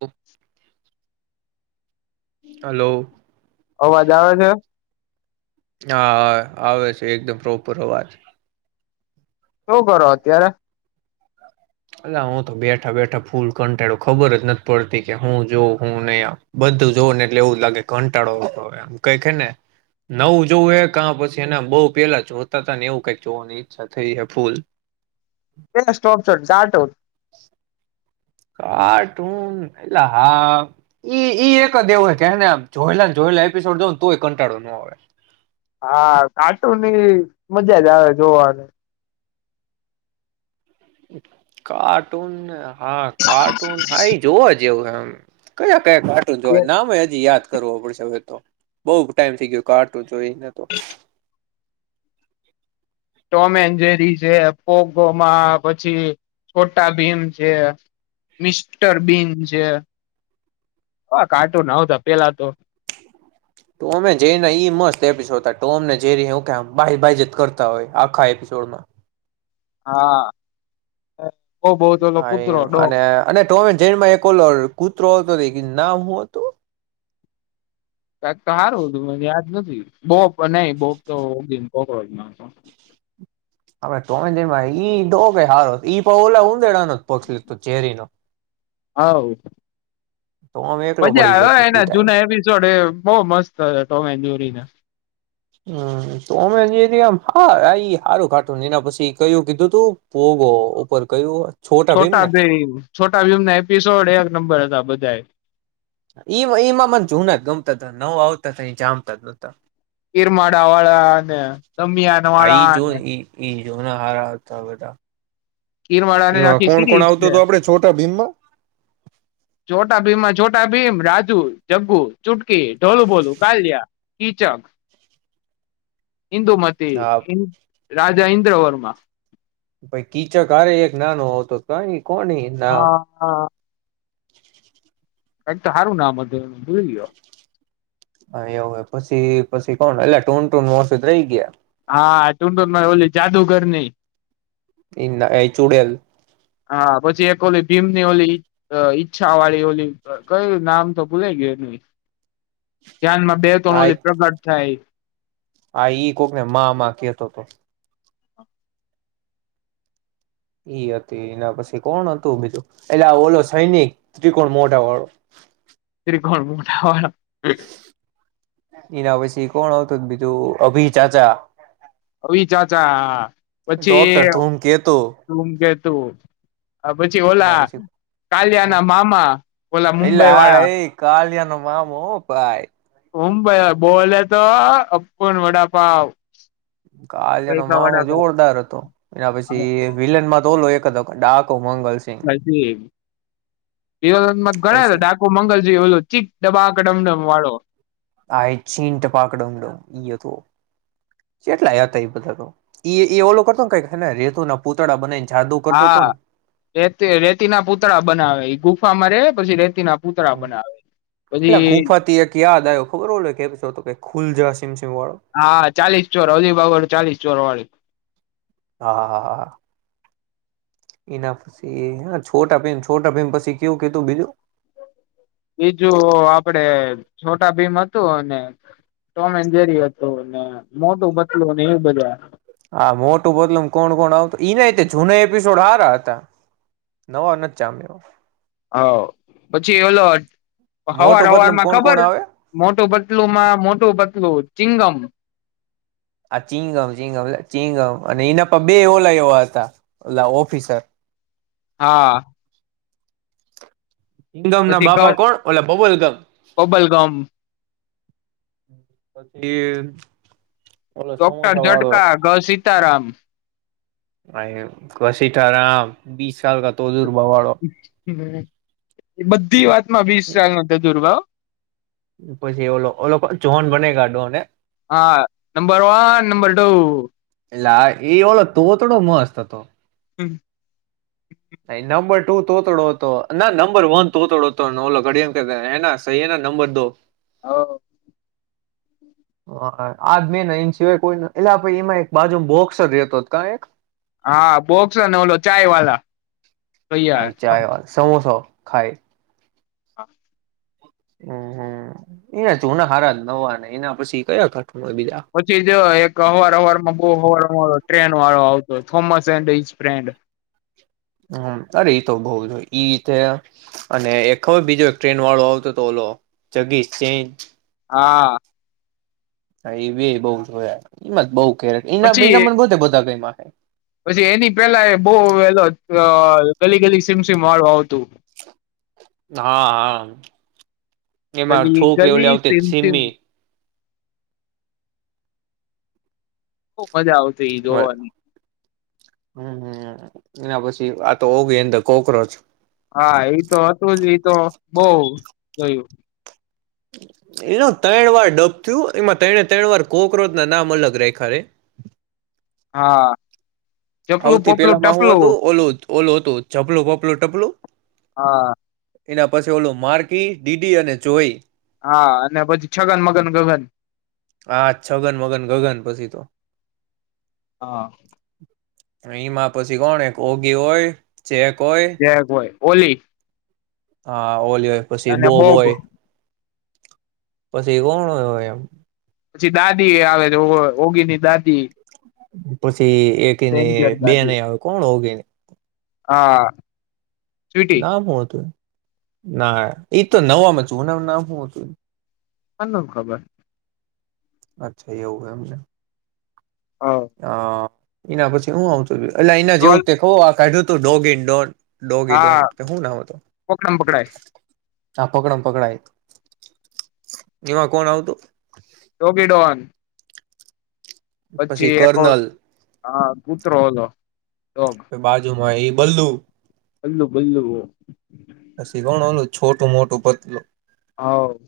હ અવાજ આવે છે હા હા આવે છે એકદમ પ્રોપર અવાજ શું કરો અત્યારે અલા હું તો બેઠા બેઠા ફૂલ કંટાળો ખબર જ નથી પડતી કે હું જોઉં હું નહી આમ બધું જોઉં ને એટલે એવું જ લાગે કંટાળોમ કઈકે ને નવું જોવું એ ક પછી એને બહુ પેલા જોતા હતા ને એવું કઈક જોવાની ઈચ્છા થઈ જાય ફૂલ એ સ્ટોપ છોટ જાટ હો કાર્ટૂન એટલે હા ઈ ઈ એક જ એવું હો કેને જોયેલા ને જોયેલા એપિસોડ જો ને તોય કંટાળો ન આવે હા કાર્ટૂનની મજા જ આવે જોવાની કાર્ટૂન હાથ કાર્ટૂન હાાઈ જોવ જ જેવુંમ કયા કાર્ટૂન જોય નામે હજી યાદ કરવો પડશે હવે તો બઉુ ટાઈમ થઈ ગયો કાર્ટૂન તો એને તો ટોમ એન્જેરી છે પોગોમાં પછી છોટા બીન છે મિસ્ટર બીન છે હ કાર્ટૂન આવતા પેલા તો ટોમ એન્ડ જેરી ના ઈ મસ્ત એપિસોડમ જ કે બાયઝ બાયઝ કરતા હોય આખા એપિસોડમાં હા બઉ બઉ તો ઓલો હા કૂતરો ડોગ અને અને ટોમ એન્ડ જેરી માં એક ઓ કૂતરો આવતો ઈ નું નામ હું અતુ કાંક તો હારુ હતું મન યાદ નથી બોપ નહી બોપ તો જ ના આપડે તોમે જે મા ઈતો બે હારો ઈ પણ ઓલા ઊંદેડાનો પક્ષી લીધ ચેરીનો. હાવ. ટોમ એકલો મજા પડી આવ જતો ઈ એના ટાઈમ જૂના એપિસોડ એ બો મસ્ત ટો મેન જેરીના. હમ તો મેન જેરી હા હારું કાર્ટૂન એના પછી કયું કીધું તું પોગો ઉપર કયું છોટા ભીમ છોટા ભીમના એપિસોડ એક નંબર હતા બ જાય. ઈવ ઈમા મન જુના ગમતા હતા નવ આવતા હતા એ જામતા જહતા. ગિરમાડા વાળા અને દમિયાન વાળા અને. જેના હારાઆવતા બધા કીરવાળ ને એમાં આખી કોણ કોણ સીડી આવતું છે હતું આપડે છોટા ભીમમાં ચોટા ભીમાં માં ચો ટા ભીમ રાજુ જગ્ગુ ચુટકી ઢોલું બોલું કાલ્યા કિચક. હિન્દૂ મતિ હા હીન રાજા ઇન્દ્ર વર્મા. ભઈ કીચક હારે એક નાનો આવતો કઈ કોણ એ નામ હા કઈક તો હારું નામ હતું એમ ભૂલી ગયો હા એવું હોય પછી પછી કોણ એટલે ટૂન ટૂન મોસદ રહી ગયા. હા ટુન ટુન ન ઓલી જાદુગર ની એના અઈ ચૂડેલ હા પછી એક ઓલી ભીમની ઓલી ઈચ્છા વાળી ઓલી કયું નામ તો ભૂલા ગય ની. ધ્યાનમાં બે તન ઓલી પ્રગટ થાય હા ઈ કોક ને મામાં કેતો તો. હ. એઈ હતી એના પછી કોણ હતું બીજું એટલે આ ઓલો સૈનિક ત્રિકોણ મોઢા વાળો. ઘર મોઢા વાળો એના વસી. કોણ આવતું બીજું અભિ ચાચા. અભી ચાચા. ડોક્ટર તમ કે તો. તો પછી ઓલા કાલિયા ના મામા ઓલા એટલે મુંબઈ હા વાળા. એ કાલિયા નો મામો હ પાય. ઓમ બા બોલ તો અપન વડાપાવ કાલનો પૈસા મામો વડાપાવ જોરદાર હતો એના પછી વિલન માં તો ને. કદક ડાક [unintelligible] ગણા હતા ડાકુ મંગલજી એલું. ચીક ડબાક ડમડમ વાળો આઈ છીંન્ટ પાકડોમ ડમ ઈયો તો. કેટલાયા હતા એ બધા તો એ ઓલો કરતો ને કઈને રેતો ના પૂતળા બનાઈ હા એતે રેતી ના પૂતળા બનાવે એ ગુફામાં રે ઓલી રેતીના પૂતળા હ બનાવે એટલે પછી ગુફાથી એક યાદ આવ્યો ખબર ઓય કેતો હતો કે ખુલ જા સિમ-સિમ વાળો? હા ચાલીસ ચોર અલીબાગ ચાલીસ ચોર વાળી હા હા હ હા એના પછી હ છોટાભીમ છોટભીમ પછી કેવું કીધું બીજું? બીજું આપડે છોટા ભીમ હતું અને ટોમ એન્ જેરી હતું મોટું બતલું એવું બધા. હા મોટું પતલું કોણ કોણ આવતું ઈ ના જૂના એપિસોડ હારા હતા નવા નથ જામ્યા. હા પછી એલો હવાર મોટો હવાર બદલમ માં કોણ કોણ ખબર આવે મોટું પતલુંમાં મોટું પતલું ચિંગમ. આ ચિંગમ ચિંગમ ચિંગમ અને એના પર બે ઓલા એવા હતા ઓલા ઓફિસર. હા. હંગમ ના પછી ઘ બાપા કોણ ઓલે બબલ ગમ બબલગમ પછી ઓલો ડોક્ટર સમોસા વાળો ઝટકા ગસી સીતારામ. [unintelligible] બીસ ચાલકાતો દૂરબાવા વાળો. હમ એ બધી વાત માં વીસ [inaudible] દુરભાવ. પછી ઓ ઓ લોકો જોહન બનેગા ડોન એ. હા નંબર વન નંબર ટુ એટલ આ એ ઓલો તો થોડો મસ્ત હતો. હમ. નંબર ટુ તોતડો હતો ના નંબર વન તોતડો હતો ઓલો ઘડીમ [inaudible] સહી નંબર દો? હ. હા અ આજ બેન એ સિવાય કોઈ એટલેાઈ એમાં એક બાજુ બોક્સર રહેતો કા એક? હા બોક્સર ને ઓલો ચાય વાલા. હા ભૈયા ચાય વાત સમોસો ખાઇ. હા. હમ હમ એના જુના હારા નવા ને એને પસી કયો પછી જ એક અવાર અવાર માં બહુ હવાર [unintelligible] ટ્રેન વાળો આવતો થોમસ એન્ડ ઇસ ટ્રેન્ડ. હમ અરે તો બઉ જો ઈ રીતે અને એક હર બીજો એક ટ્રેન વાળો આવતો તો ઓલો જગીશ [inaudible] હા. હા એવી બઉ જોયા એમાં જ બઉ કે એના પછી [inaudible] બધા ગેઇમા. થ [unintelligible] પછી એની પેલા એ બહુ એ 'ગલી ગલી સીમ સિમ' વાળું આવતું. હા, હા. એમાં 'ગલી છોકરી ઓલી ગલી આવતી સિમ સિમ' સિમ્મી બહુ મજા આવતી ઈ હોય. જોવાની હમ, હમ. એ. આ તો ઓ ગઈ અંદર, કોક્રોચ. હા, એ તો હતું જ. તો બહુ ગયું. એનું તણ વાર ડબ થયું. એમાં તણે ત્રણ વાર 'કોકરોચ' ના નામ અલગ રેખા રે. હા. ચપલું આવતી. પપલું પેલા માં શું હતું? ટપલું ઓલો હતું. ઓલો હતો. ચપલો, પપલો, ટપલો. હા. એના પછી ઓલું માર્કી ડીડી અને જોઈ. હા, અને પછી છગન, મગન, ગગન. હા, છગન, મગન, ગગન પછી તો હા. એમાં પછી કોણ એક યોગી હોય? છે કોઈ જે હોય ઓલી. હા. ગોલી હોય, પછી બોબ હોય. પછી કોણ હોય એમ? પછી દાદી આવે છે, ઓગીની દાદી. પછી પછી એકને ડેન્જર બે દાદી નહીં આવે, કોણ હોગ? હા સ્વીટી ના, હોતું? ના, એ તો નવામ હતું. ઓનું નામ શું હતું? આ ન ખબર. અચ્છા, એવુ? મને. હા હા. એના પછી હું આવ છું. લઈને જવું રોલ- તો કહો, કાઢ્યું છે. તો ડોગન ડોન. ડોગી ડોન હા કે શું ના હતો? પકડમ પકડાય હ, પકડમ પકડાય. એમાં કોણ આવતું? ડોગી ડોન પછી એક આ કૂતરો હતો ડોગ. હા, એ બલ્લુ. બલ્લું બલું પછી કોણ ઓલું છોટું મોટું પતલું હ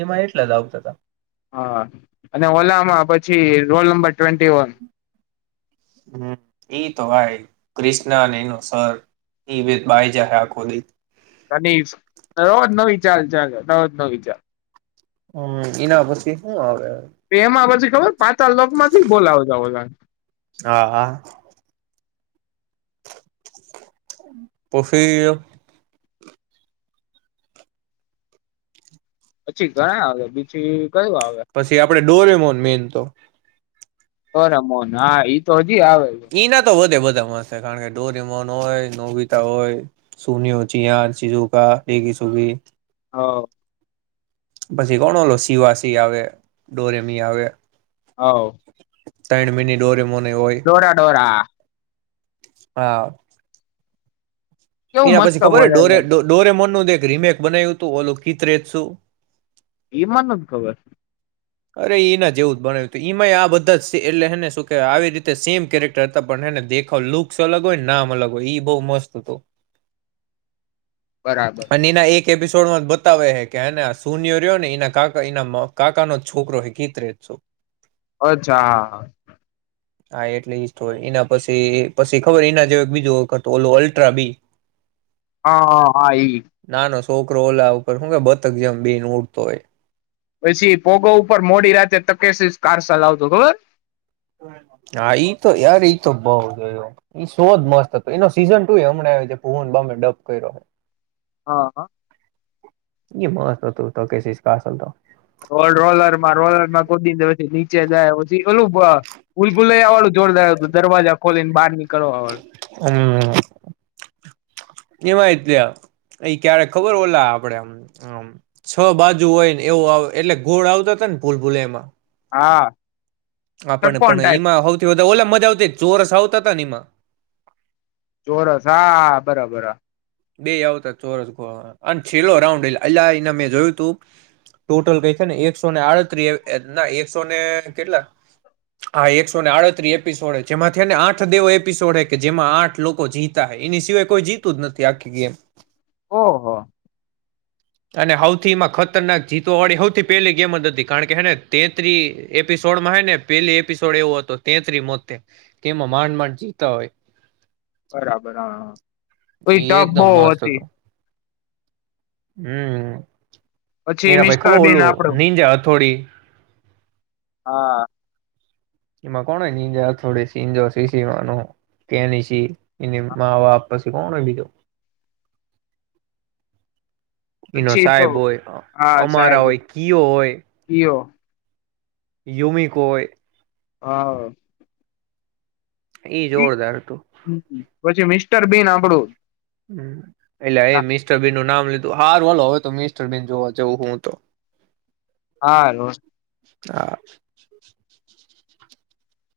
એમાં એટલા જ આવતા હતા. હા અને ઓલામાં પછી રોલ નંબર ટ્વેન્ટી વન હ એઈ તો આય ક્રિષ્ના અને એનો સર એ બે બાય જ આખો દિ કની રોજ નવી ચાલ ચાલ રોજ નવી ચાલ હમ ઇ ન પછી હુ આવે હ પાતાલ લોક માંથી બોલાવ જ ઓલા હા હા પફી પછી ઘણા આવે બીછ પછી આપડે ડોરમોન મેન તો તો રમોન હા ઈ તો હજી આવે છે કી ના તો વધે વધે મસ્ત કારણ કે ડોરીમોન હોય, નોબિતા હોય, સુનયો, ચિયાન, ચીજુકા, ડેગી સુગી હ પછી કોણ ઓલો શિવાસી આવે ડોરેમી આવે હ તણ મિની ડોરી ડોરા ડોરા હા હા કેવું એના મસ્ત પછી ખબર ડોરે બોલાય ડઢોરે મોન નું દેખ રીમેક બનાવ્યું તું ઓલો કીત રત શું એ માંન નથી ખબર અરે એના જેવું જ બનાવ્યું હતું, ઈ માંય આ બધા જ એટલેને શું કે આવી રીતે સેમ કેરેક્ટર હતા પણ એને દેખાવ લુક્સ અલગ હોય નામ અલગ હોય ઈ બહુ મસ્ત હતું. બરાબર એપિસોડ માં જ બતાવે હ કેને આ શૂનિયરર્યો ને એના કકા એના કાકાનો છોકરો હકીત રહે છો અચ્છા હા હા હા એટલે ઇ સ્ટોરી એના પછી પછી ખબર એના જેવ એક બીજુંખ હતું ઓ અલ્ટ્રા બી હા હા હા ઈ નાનો છોકરો ઓલા ઉપર શું કે બતક જેમ બેન ઉડતો હોય. પછી પોગો ઉપર મોડી રાતે તકેસી કાર ચલાવતો ખબર હ હા ઈ તો યાર તો બઉયો સો જ મસ્ત હતો એનો સીઝન ટુ હમણાં ભુવન મે ડપ કર્યો હા એ મસ્તતું તો કેશશ કસલ તો રોલ છી ઓલું ભુલ ભુલયા વાળું જોરદાર હતું દરવાજા ખોલીને બહાર નીક હમ એમાં એટલે અ ક્યારે ખબર ઓલા આપડેમ છ બાજુ હોય ને એવું એટલે ગોળ આવતા હતા ને ભૂલ ભૂલૈયા માં હા આપણ ષટકોણ પણ ટાઈપ એમાં સૌથી વધા ઓલા મજા આવતી ચોરસ આવ તનીમાં બોરસ હા બરાબર બે આવતા ચોરસ ગ અને છેલ્લો રાઉન્ડલે એ એના મેં જોયું તું ટોટલ ક છે ને એકસોને આડત્રી ના એકસોને કેટલા હા એકસોને આડત્રી એપિસોડ જેમાંથી ને આઠ દેવો એપિસોડ કે જેમાં આઠ લોકો જીતા એની સિવાય કોઈ જીતું જ નથી ત્યાખ ગમ ઓહ અને હૌથી માં ખતરનાક જીતવાળી સૌથી પહેલી ગેમ જ હતી કારણ કે હેને તેતરી એપિસોડમાં હ ને પેલી એપિસોડ એવો હતો તેત્રી મોતે તેમાં માંડ માંડ જીતા હોય બરાબર હા કોઈ એ ટપ એકદમ બહ મસ્ત હતી હતો હમ પછી એના ભાઈ મિસ્ટર ખબર બીન ઓલું આપડું નીજા હથોડી હા એમાં કોણ જ થોડી સીજો સીસીીવાનો કેની સી એની હા. મા વાપ કોણ હોયવી તો એનો પછી તો સાહેબ હોય હા અમારા સાહેબ હોય કયો હોય કયો યુમી કોઈ હા ઈ જોરદાર હતું પછી મિસ્ટર બેી ના આપડું હમ એટલે એ મિસ્ટર બેન નું નામ લીધું હાર વાોલો હવે તો મિસ્ટરબન જોવા જવું હું તો હા રો હા